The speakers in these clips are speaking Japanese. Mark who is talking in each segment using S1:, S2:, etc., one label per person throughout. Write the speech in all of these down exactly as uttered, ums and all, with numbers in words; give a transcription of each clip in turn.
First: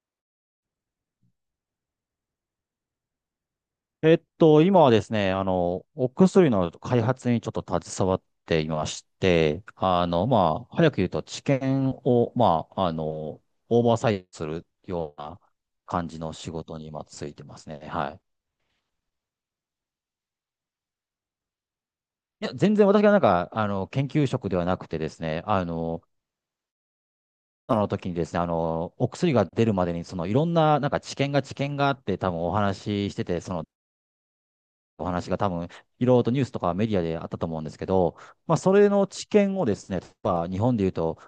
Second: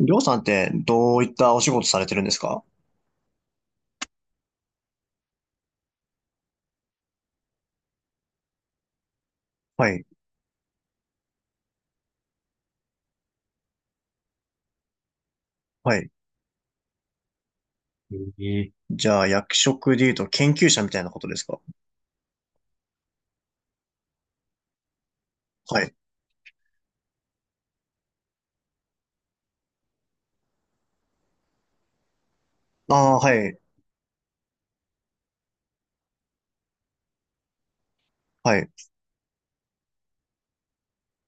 S1: りょうさんってどういったお仕事されてるんですか？
S2: えっと、今はですね、あの、お薬の開発にちょっと携わっていまして、
S1: はい。
S2: あの、まあ、早く言うと治験を、まあ、あの、オーバーサイトするような
S1: は
S2: 感
S1: い。
S2: じの仕事に今ついてますね。はい。
S1: ええ。じゃあ、役職で言うと研究者みたいなことですか？
S2: いや、全然私がなんか、あの、研究職ではなくてですね、あ
S1: はい。
S2: の、あの時にですね、あの、お薬が出るまでに、その、いろんな、なんか治験が治験があって、多分お
S1: あ
S2: 話しし
S1: あ、
S2: て
S1: は
S2: て、そ
S1: い。
S2: の、お話が多分、いろいろとニュースとかメディアであったと思うんですけど、ま
S1: は
S2: あ、
S1: い。
S2: それの知見をですね、例えば日本でいうと、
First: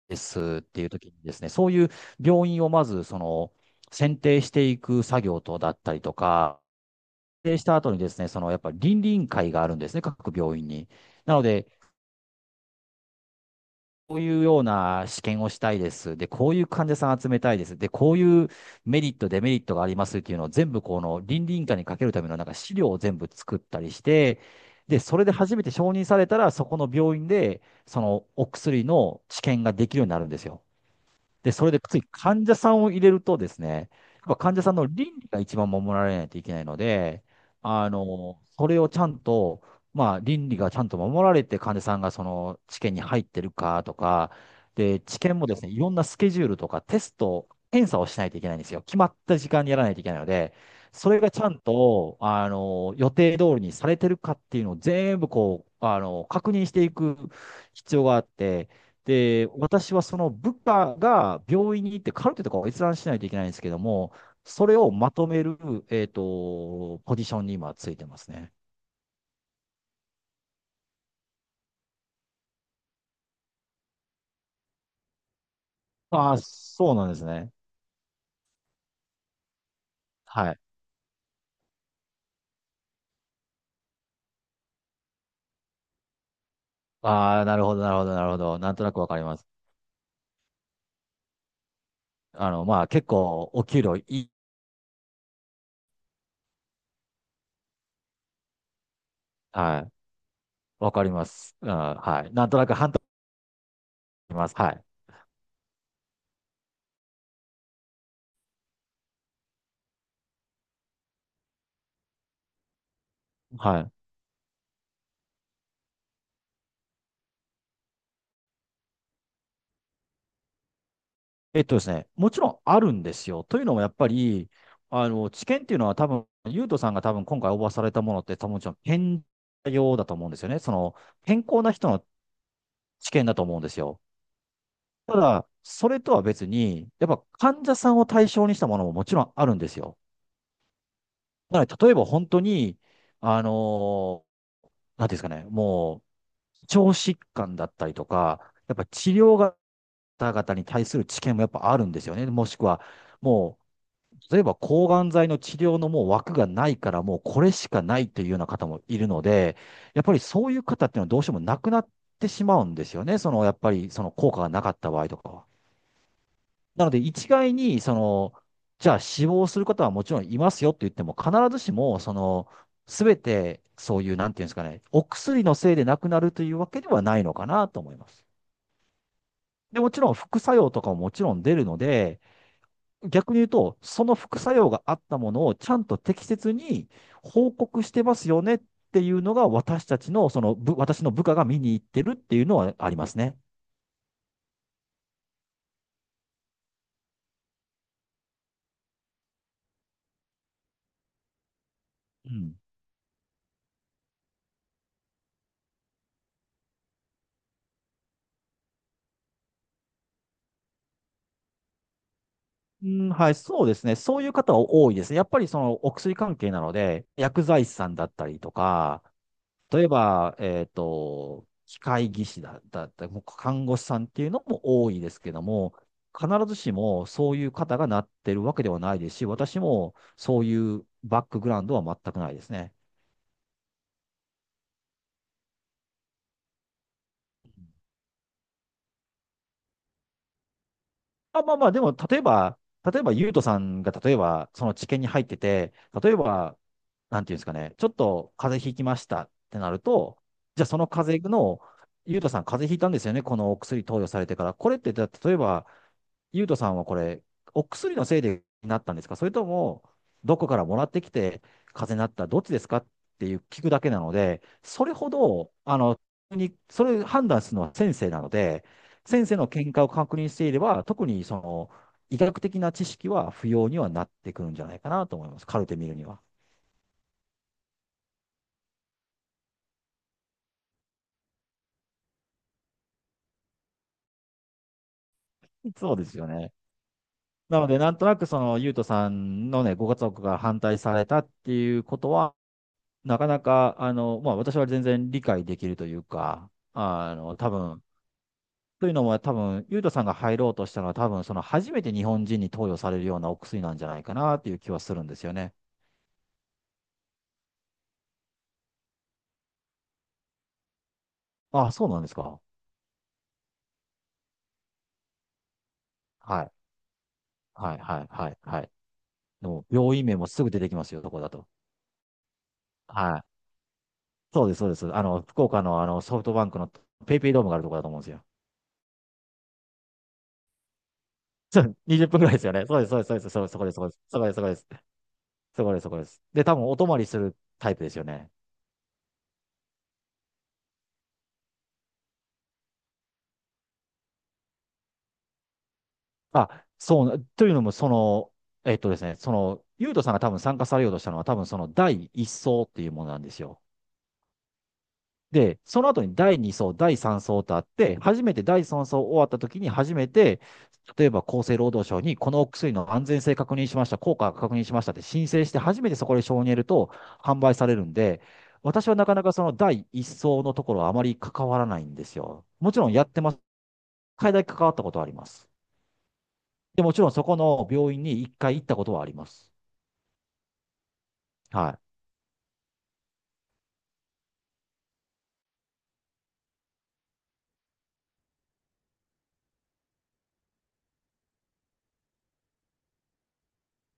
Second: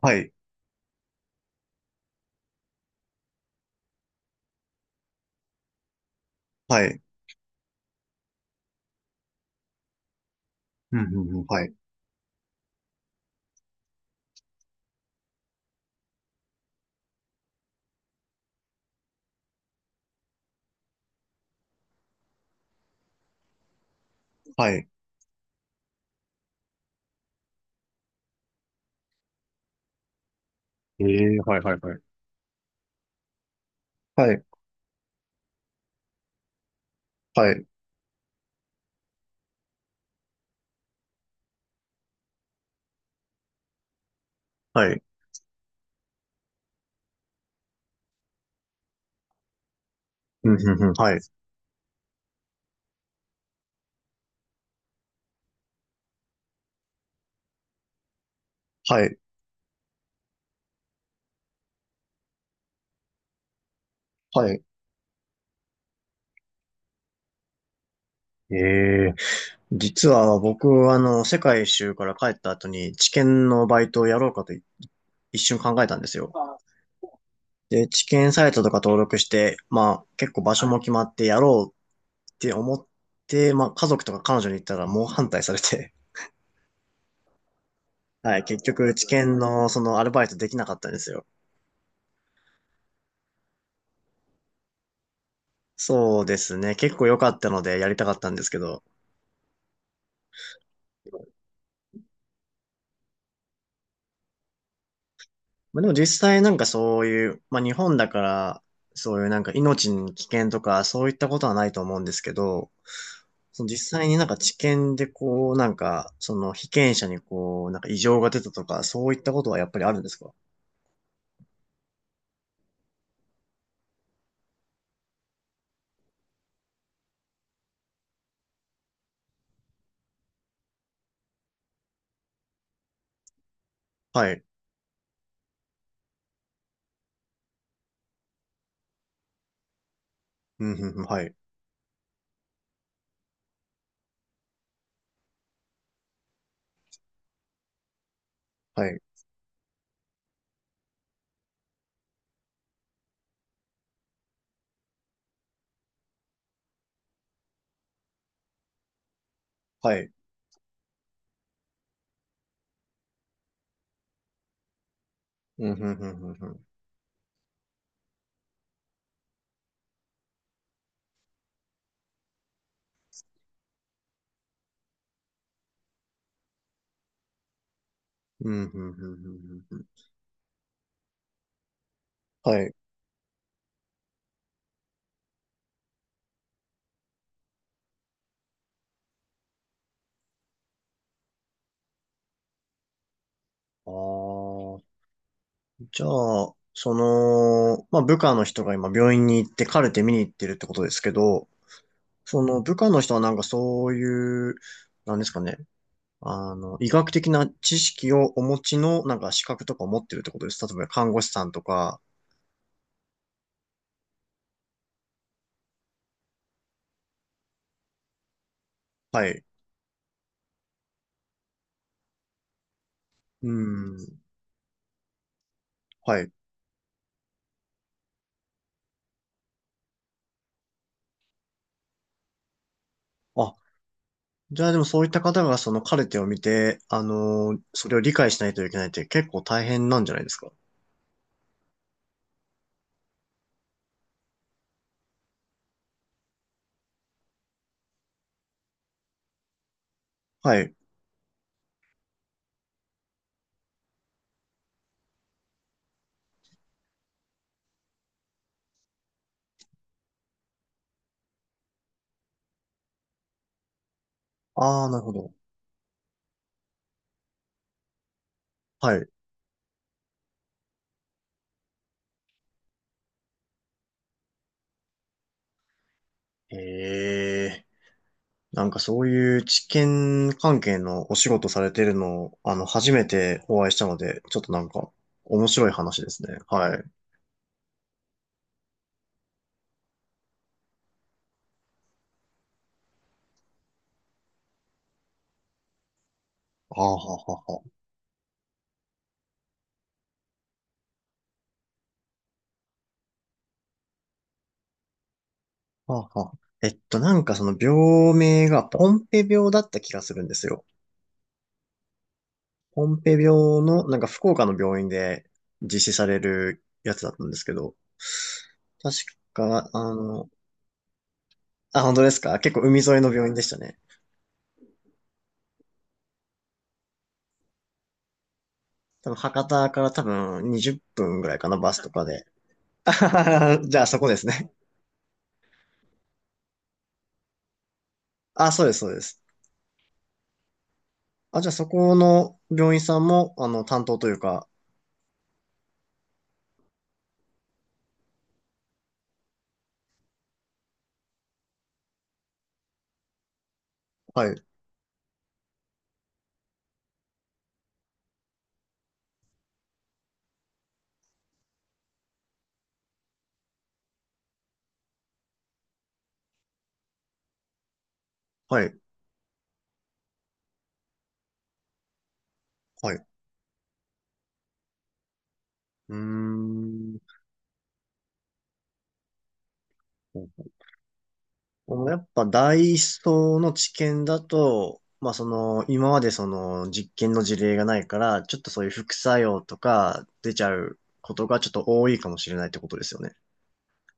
S1: は
S2: で
S1: い。
S2: すっていう時にですね、そういう病院をまず、その、選定していく作業とだったりとか、
S1: はい。
S2: 選定した後にですね、そのやっぱり倫理委員会があるんですね、各病院に。
S1: うん、う
S2: な
S1: ん、
S2: の
S1: うん。は
S2: で、
S1: い。
S2: こういうような試験をしたいです。で、こういう患者さん集めたいです。で、こういうメリット、デメリットがありますっていうのを全部この倫理委員会にかけるためのなんか資料を全部作ったりして、
S1: はい。
S2: で、それで初めて承認されたら、そこの病院で、そのお薬の治験ができるようになるんですよ。
S1: ええ
S2: で、
S1: はい
S2: それ
S1: はい
S2: で
S1: はい。
S2: 次、患者さんを入れるとですね、や
S1: は
S2: っぱ
S1: い。
S2: 患者さんの倫理が一番守られないといけないので、
S1: はい。
S2: あの、それをちゃんと、まあ、倫理がちゃんと守られて、患者さんがその治験に入ってるかとか、
S1: は
S2: で、
S1: い。
S2: 治験もですね、いろんなスケジュールとかテスト、検査をしないといけないんですよ。決まった時間にやらないといけないの
S1: うん、
S2: で、
S1: うん、うん。
S2: そ
S1: はい。
S2: れがちゃんと、あの、予定通りにされてるかっていうのを全部こう、あの、確認していく必要があって、
S1: はい。
S2: で、私はその部下が病院に行ってカルテとかを閲覧しないといけないんですけども、
S1: はい。
S2: それをまとめる、えっと、ポジションに今ついてますね。
S1: ええ。実は僕、あの、世界一周から帰った後に、知見のバイトをやろうかと一瞬考えたんですよ。
S2: ああ、そうなんですね。
S1: で、知見サイトとか登録して、まあ、結構
S2: は
S1: 場
S2: い。
S1: 所も決まってやろうって思って、まあ、家族とか彼女に言ったら猛反対されて、
S2: ああ、なるほど、なるほど、なる
S1: は
S2: ほ
S1: い、
S2: ど。
S1: 結
S2: なんとな
S1: 局、
S2: く
S1: 知
S2: わかりま
S1: 見
S2: す。
S1: のそのアルバイトできなかったんですよ。
S2: あの、まあ、結構、お給料いい。
S1: そうですね。結構良かったのでやりたかったんですけど。
S2: はい。わかります。うん、はい。なんとなく半端あります。はい。
S1: まあ、でも実際なんかそういう、まあ日本だから、そういうなんか命に危険とかそういったことはないと思うんですけど、その
S2: はい。
S1: 実際になんか治験でこう、なんか、その被験者にこう、なんか異常が出たとか、そういったことはやっぱりあるんですか？
S2: えっとですね、もちろんあるんですよ。というのもやっぱり、あの、知見っていうのは多分、ゆうとさんが多分今回応募されたものって多分もちろん健康用だと思うんですよね。その、健康な人の知見だと思うんですよ。
S1: はい。
S2: ただ、それとは別に、やっぱ患者さんを対象にしたものももちろんあるんですよ。
S1: うん、うん、うんはい。
S2: だから例えば本当に、あの、なんていうんですかね、もう、腸疾患だったりとか、やっぱ
S1: はい。
S2: 治療が方々に対する知見もやっぱあるんですよね。もしくは、もう、例えば抗がん剤の治療のもう枠がないから、もうこれしかないというような方もいるので、
S1: は
S2: やっ
S1: い。
S2: ぱりそういう方っていうのはどうしてもなくなってしまうんですよね。その、やっぱりその効果がなかった場合とかは。
S1: うん、うん、うん、うんうん。
S2: なので一概に、その、じゃあ死亡する方はもちろんいますよって言っても、必ずしも、その、すべてそういう、なんていうんですかね、お薬のせいで亡くなるというわけではないのかなと思います。
S1: うん、うん、うん、うんう
S2: で、
S1: ん。
S2: もちろん副作用とかももちろん出るので、
S1: はい。
S2: 逆に言うと、その副作用があったものをちゃんと適切に報告してますよねっていうのが、私たちの、その部、私の部下が見に行ってるっていうのはありますね。
S1: ああ、じゃあ、その、まあ、部下の人が今病院に行ってカルテ見に行ってるってことですけど、
S2: う
S1: そ
S2: ん。
S1: の部下の人はなんかそういう、なんですかね、あの、医学的な知識をお持ちのなんか資格とかを持ってるってことです。例えば看護師さんとか、
S2: うん、はい、そうですね。そういう方は多いですね。やっぱりそのお薬関係なので、薬剤師さんだったりとか、
S1: はい。
S2: 例えば、えっと、機械技師だ、だったり、もう
S1: う
S2: 看護師さんっ
S1: ん、
S2: ていうのも多いですけども、
S1: は
S2: 必
S1: い。
S2: ずしもそういう方がなってるわけではないですし、私もそういうバックグラウンドは全くないですね。
S1: あ、じゃあでもそういった方がそのカルテを見て、あの、それを理解しないといけないって結構大変なんじゃないですか？
S2: あ、まあまあ、でも、例えば、例えば、ゆうとさんが、例えば、その治験に入ってて、例えば、なんていうんですかね、ちょっと風邪ひきましたってなると、
S1: は
S2: じゃあ、
S1: い。
S2: その風邪の、ゆうとさん、風邪ひいたんですよね、このお薬投与されてから。これって、だ例えば、ゆうとさんはこれ、お薬のせいでなったんですかそれとも、どこからもらってきて、風邪になった、どっちですかっていう聞くだけなので、
S1: あ
S2: そ
S1: あ、
S2: れ
S1: なる
S2: ほ
S1: ほど。
S2: ど、あの、にそれ判断するのは先生なので、
S1: はい。
S2: 先生の見解を確認していれば、特にその医学的な知識は不要にはなってくるんじゃないかなと思います。カルテ見るには。
S1: ええ、なんかそういう知見関係のお仕事されてるのを、あの、初めてお会いしたので、ちょっとなんか、面白い
S2: そう
S1: 話
S2: で
S1: で
S2: す
S1: す
S2: よ
S1: ね。
S2: ね。
S1: はい。
S2: なので、なんとなくその、ゆうとさんのね、ご家族が反対されたっていうことは、なかなか、あの、まあ、私は全然理解できるというか、
S1: ああ、
S2: あ
S1: は
S2: の、
S1: は
S2: 多
S1: は。
S2: 分、というのも多分、ゆうとさんが入ろうとしたのは多分、その初めて日本人に投与されるようなお薬なんじゃないかなっていう気はするんですよね。
S1: はあはあ。えっと、なんかその病名がポンペ病だった気がするんですよ。
S2: ああ、そうなんですか。
S1: ポンペ病の、なんか福岡の病院で実施され
S2: はい。
S1: るやつだったんですけど、
S2: はい、はい、はい、はい。
S1: 確
S2: の
S1: か、あ
S2: 病院名も
S1: の、
S2: すぐ出てきますよ、そこだと。
S1: あ、本当ですか？結構海沿いの
S2: は
S1: 病
S2: い。
S1: 院でしたね。
S2: そうです、そうです。あの、福岡のあのソフトバンクのペイペイドームがあるところだと思うんですよ。
S1: 多分博多から多分にじゅっぷんぐらいか な、
S2: そ
S1: バ
S2: う
S1: スとか
S2: にじゅっぷん
S1: で。
S2: ぐらいですよね。そう です、
S1: あ
S2: そうです、
S1: は
S2: そうで
S1: は
S2: す、そうですそ
S1: は
S2: こです、
S1: じ
S2: そ
S1: ゃあ
S2: こです、
S1: そこで
S2: そ
S1: す
S2: こです、そこ
S1: ね。
S2: です、そこです、そこです。で、多分お泊まりするタイプですよね。
S1: あ、そうです、そうです。あ、じゃあそこの病院さんも、あの、担当というか、
S2: あ、そう、というのも、その、えっとですね、その、ゆうとさんが多分参加されようとしたのは、多分その第一層っそうっていうものなんですよ。
S1: はい、
S2: で、その後にだいに層、だいさん層とあって、初めてだいさん層終わった時に初めて、例えば厚生労働省にこのお薬の安全性確認しました、効果確認しましたって申請して初めてそこで承認得ると販売されるんで、
S1: はい、
S2: 私はなかなかそのだいいち層のところはあまり関わらないんですよ。もちろ
S1: は
S2: ん
S1: い。
S2: や
S1: う
S2: ってます。海外だけ関わったことはあります。
S1: ー
S2: で、も
S1: ん。
S2: ちろんそこの病院に一回行ったことはあります。は
S1: こ
S2: い。
S1: のやっぱダイソーの知見だと、まあその、今までその実験の事例がないから、ちょっとそういう副作用とか出ちゃうことがちょっと多いかもしれないってことですよね。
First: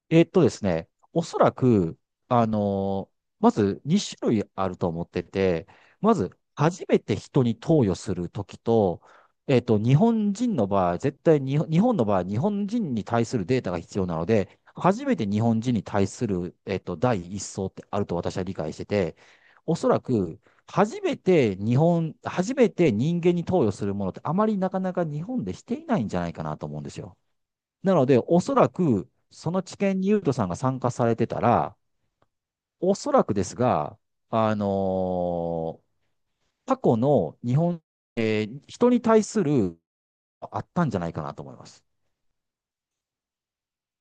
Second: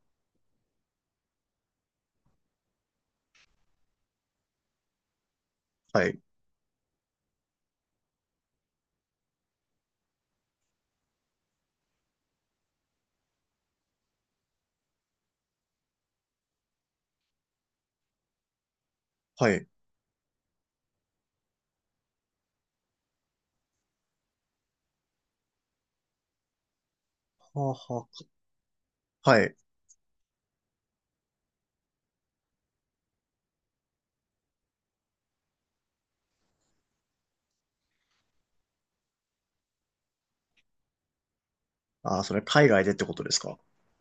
S2: えーっとですね、おそらく、あのーまずに種類あると思ってて、
S1: は
S2: ま
S1: い。
S2: ず、初めて人に投与するときと、えーっと、日本人の場合、絶対に、日本の場合、日本人に対するデータが必要なので、初めて日本人に対する、えーっと、第一層ってあると私は理解してて、
S1: はい。
S2: おそらく、初めて日本、初めて人間に投与するものってあまりなかなか日本でしていないんじゃないかなと思うんですよ。
S1: はあ
S2: なの
S1: は
S2: で、おそらく、
S1: あは
S2: そ
S1: い。
S2: の治験にユウトさんが参加されてたら、おそらくですが、あのー過去の日本、人に対するあったんじゃないかなと思います。
S1: あー、それ海外でってことですか？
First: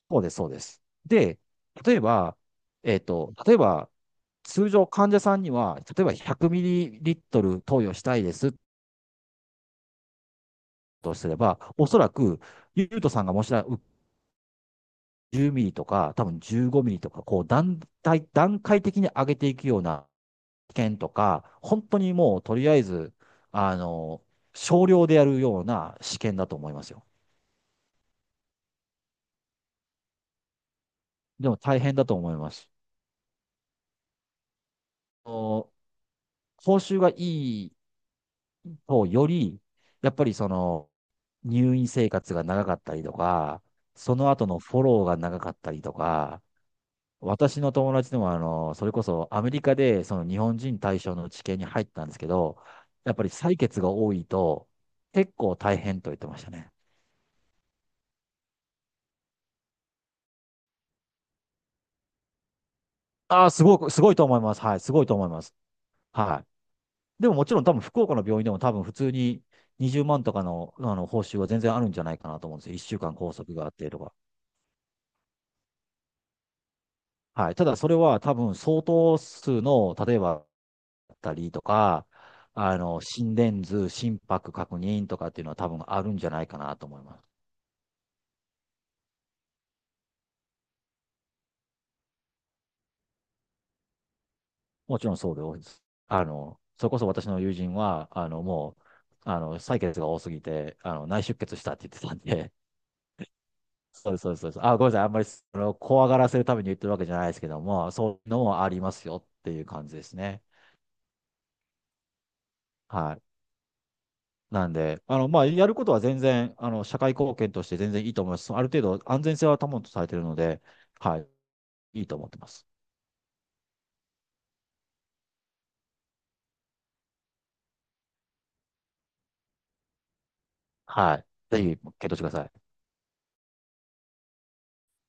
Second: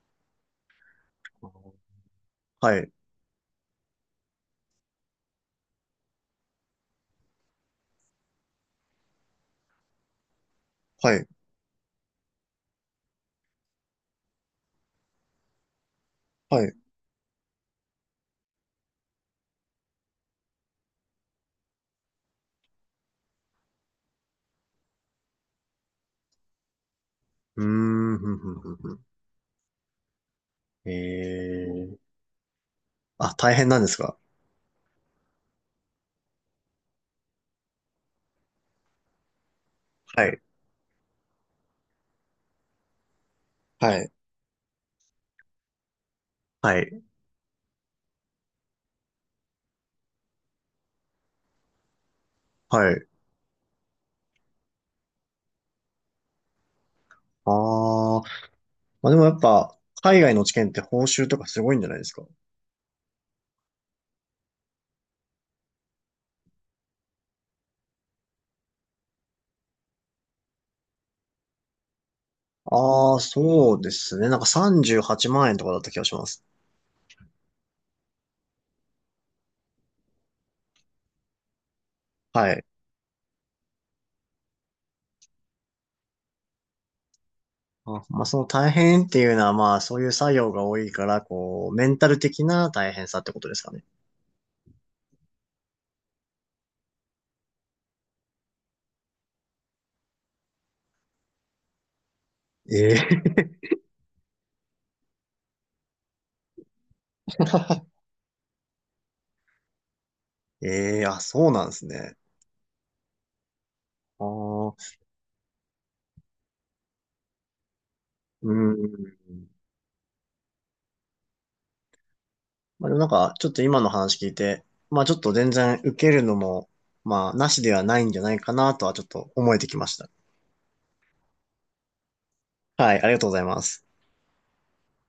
S2: そうです、そうです。で、例えば、
S1: はい。
S2: えっと、例えば、通常患者さんには、例えばひゃくミリリットル投与したいですと
S1: はい。
S2: すれば、おそらく、ユウトさんがもしなじゅうミリとか、多分
S1: はい。う
S2: じゅうごミリとか、こう段階、段階的に上げていくような券とか、本当にもうとりあえず、あの、少量でやるような試験だと思いますよ。
S1: ーん。ふんふんふんふん
S2: でも大変
S1: ええ
S2: だと思います。
S1: あ、大変なんですか？
S2: お報酬がいいとより、やっぱ
S1: は
S2: り
S1: い。
S2: その、入院生活が長かったりとか、
S1: はい。
S2: その後のフォローが長かったりとか、
S1: はい。
S2: 私の友達でもあの、それこそアメリカでその日本人対象の治験に入ったんですけど、
S1: はい。
S2: やっぱり採血が多いと結構大変と言ってましたね。
S1: ああ、まあでもやっぱ、海外の知見って報酬とかすごいんじゃないですか？
S2: ああ、すごく、すごいと思います。はい、すごいと思います。はい。でももちろん多分福岡の病院でも多分普通ににじゅうまんとかの、あの報酬は全然あるんじゃないかなと思うんですよ。いっしゅうかん
S1: ああ
S2: 拘束があっ
S1: そう
S2: て
S1: で
S2: とか。
S1: すね。なんかさんじゅうはちまん円とかだった気がします。
S2: はい。ただそれは多分相当数の、例えば、だったりとか、
S1: はい。
S2: あの、心電図、心拍確認とかっていうのは多分あるんじゃないかなと思います。
S1: あ、まあその大変っていうのはまあそういう作業が多いから、こう、メンタル的な大変さってことですかね。
S2: もちろんそうで多いです。あの、それこそ私の友人は、あの、もう、あの、採血が多すぎて、あの、内出血したって言ってたんで、
S1: ええ
S2: そうですそうですそうですあ、ごめんなさい。あんまりその怖がらせるために言ってるわけじゃないですけども、そういうのもありますよっていう感じですね。
S1: ええあ、そうなんですね。
S2: はい。
S1: あ
S2: なん
S1: あ、
S2: で、あの、まあ、やることは全然、あの、社会貢献として全然いいと思いま
S1: う
S2: す。ある程度安全性は
S1: ん。
S2: 担保とされているので、はい。いいと思ってます。
S1: まあ、でもなんか、ちょっと今の話聞いて、まあちょっと全然受けるのも、まあなしではないんじゃないかなとはちょっと思えてきました。
S2: はい。ぜひ、検討してください。
S1: はい、ありがとうございます。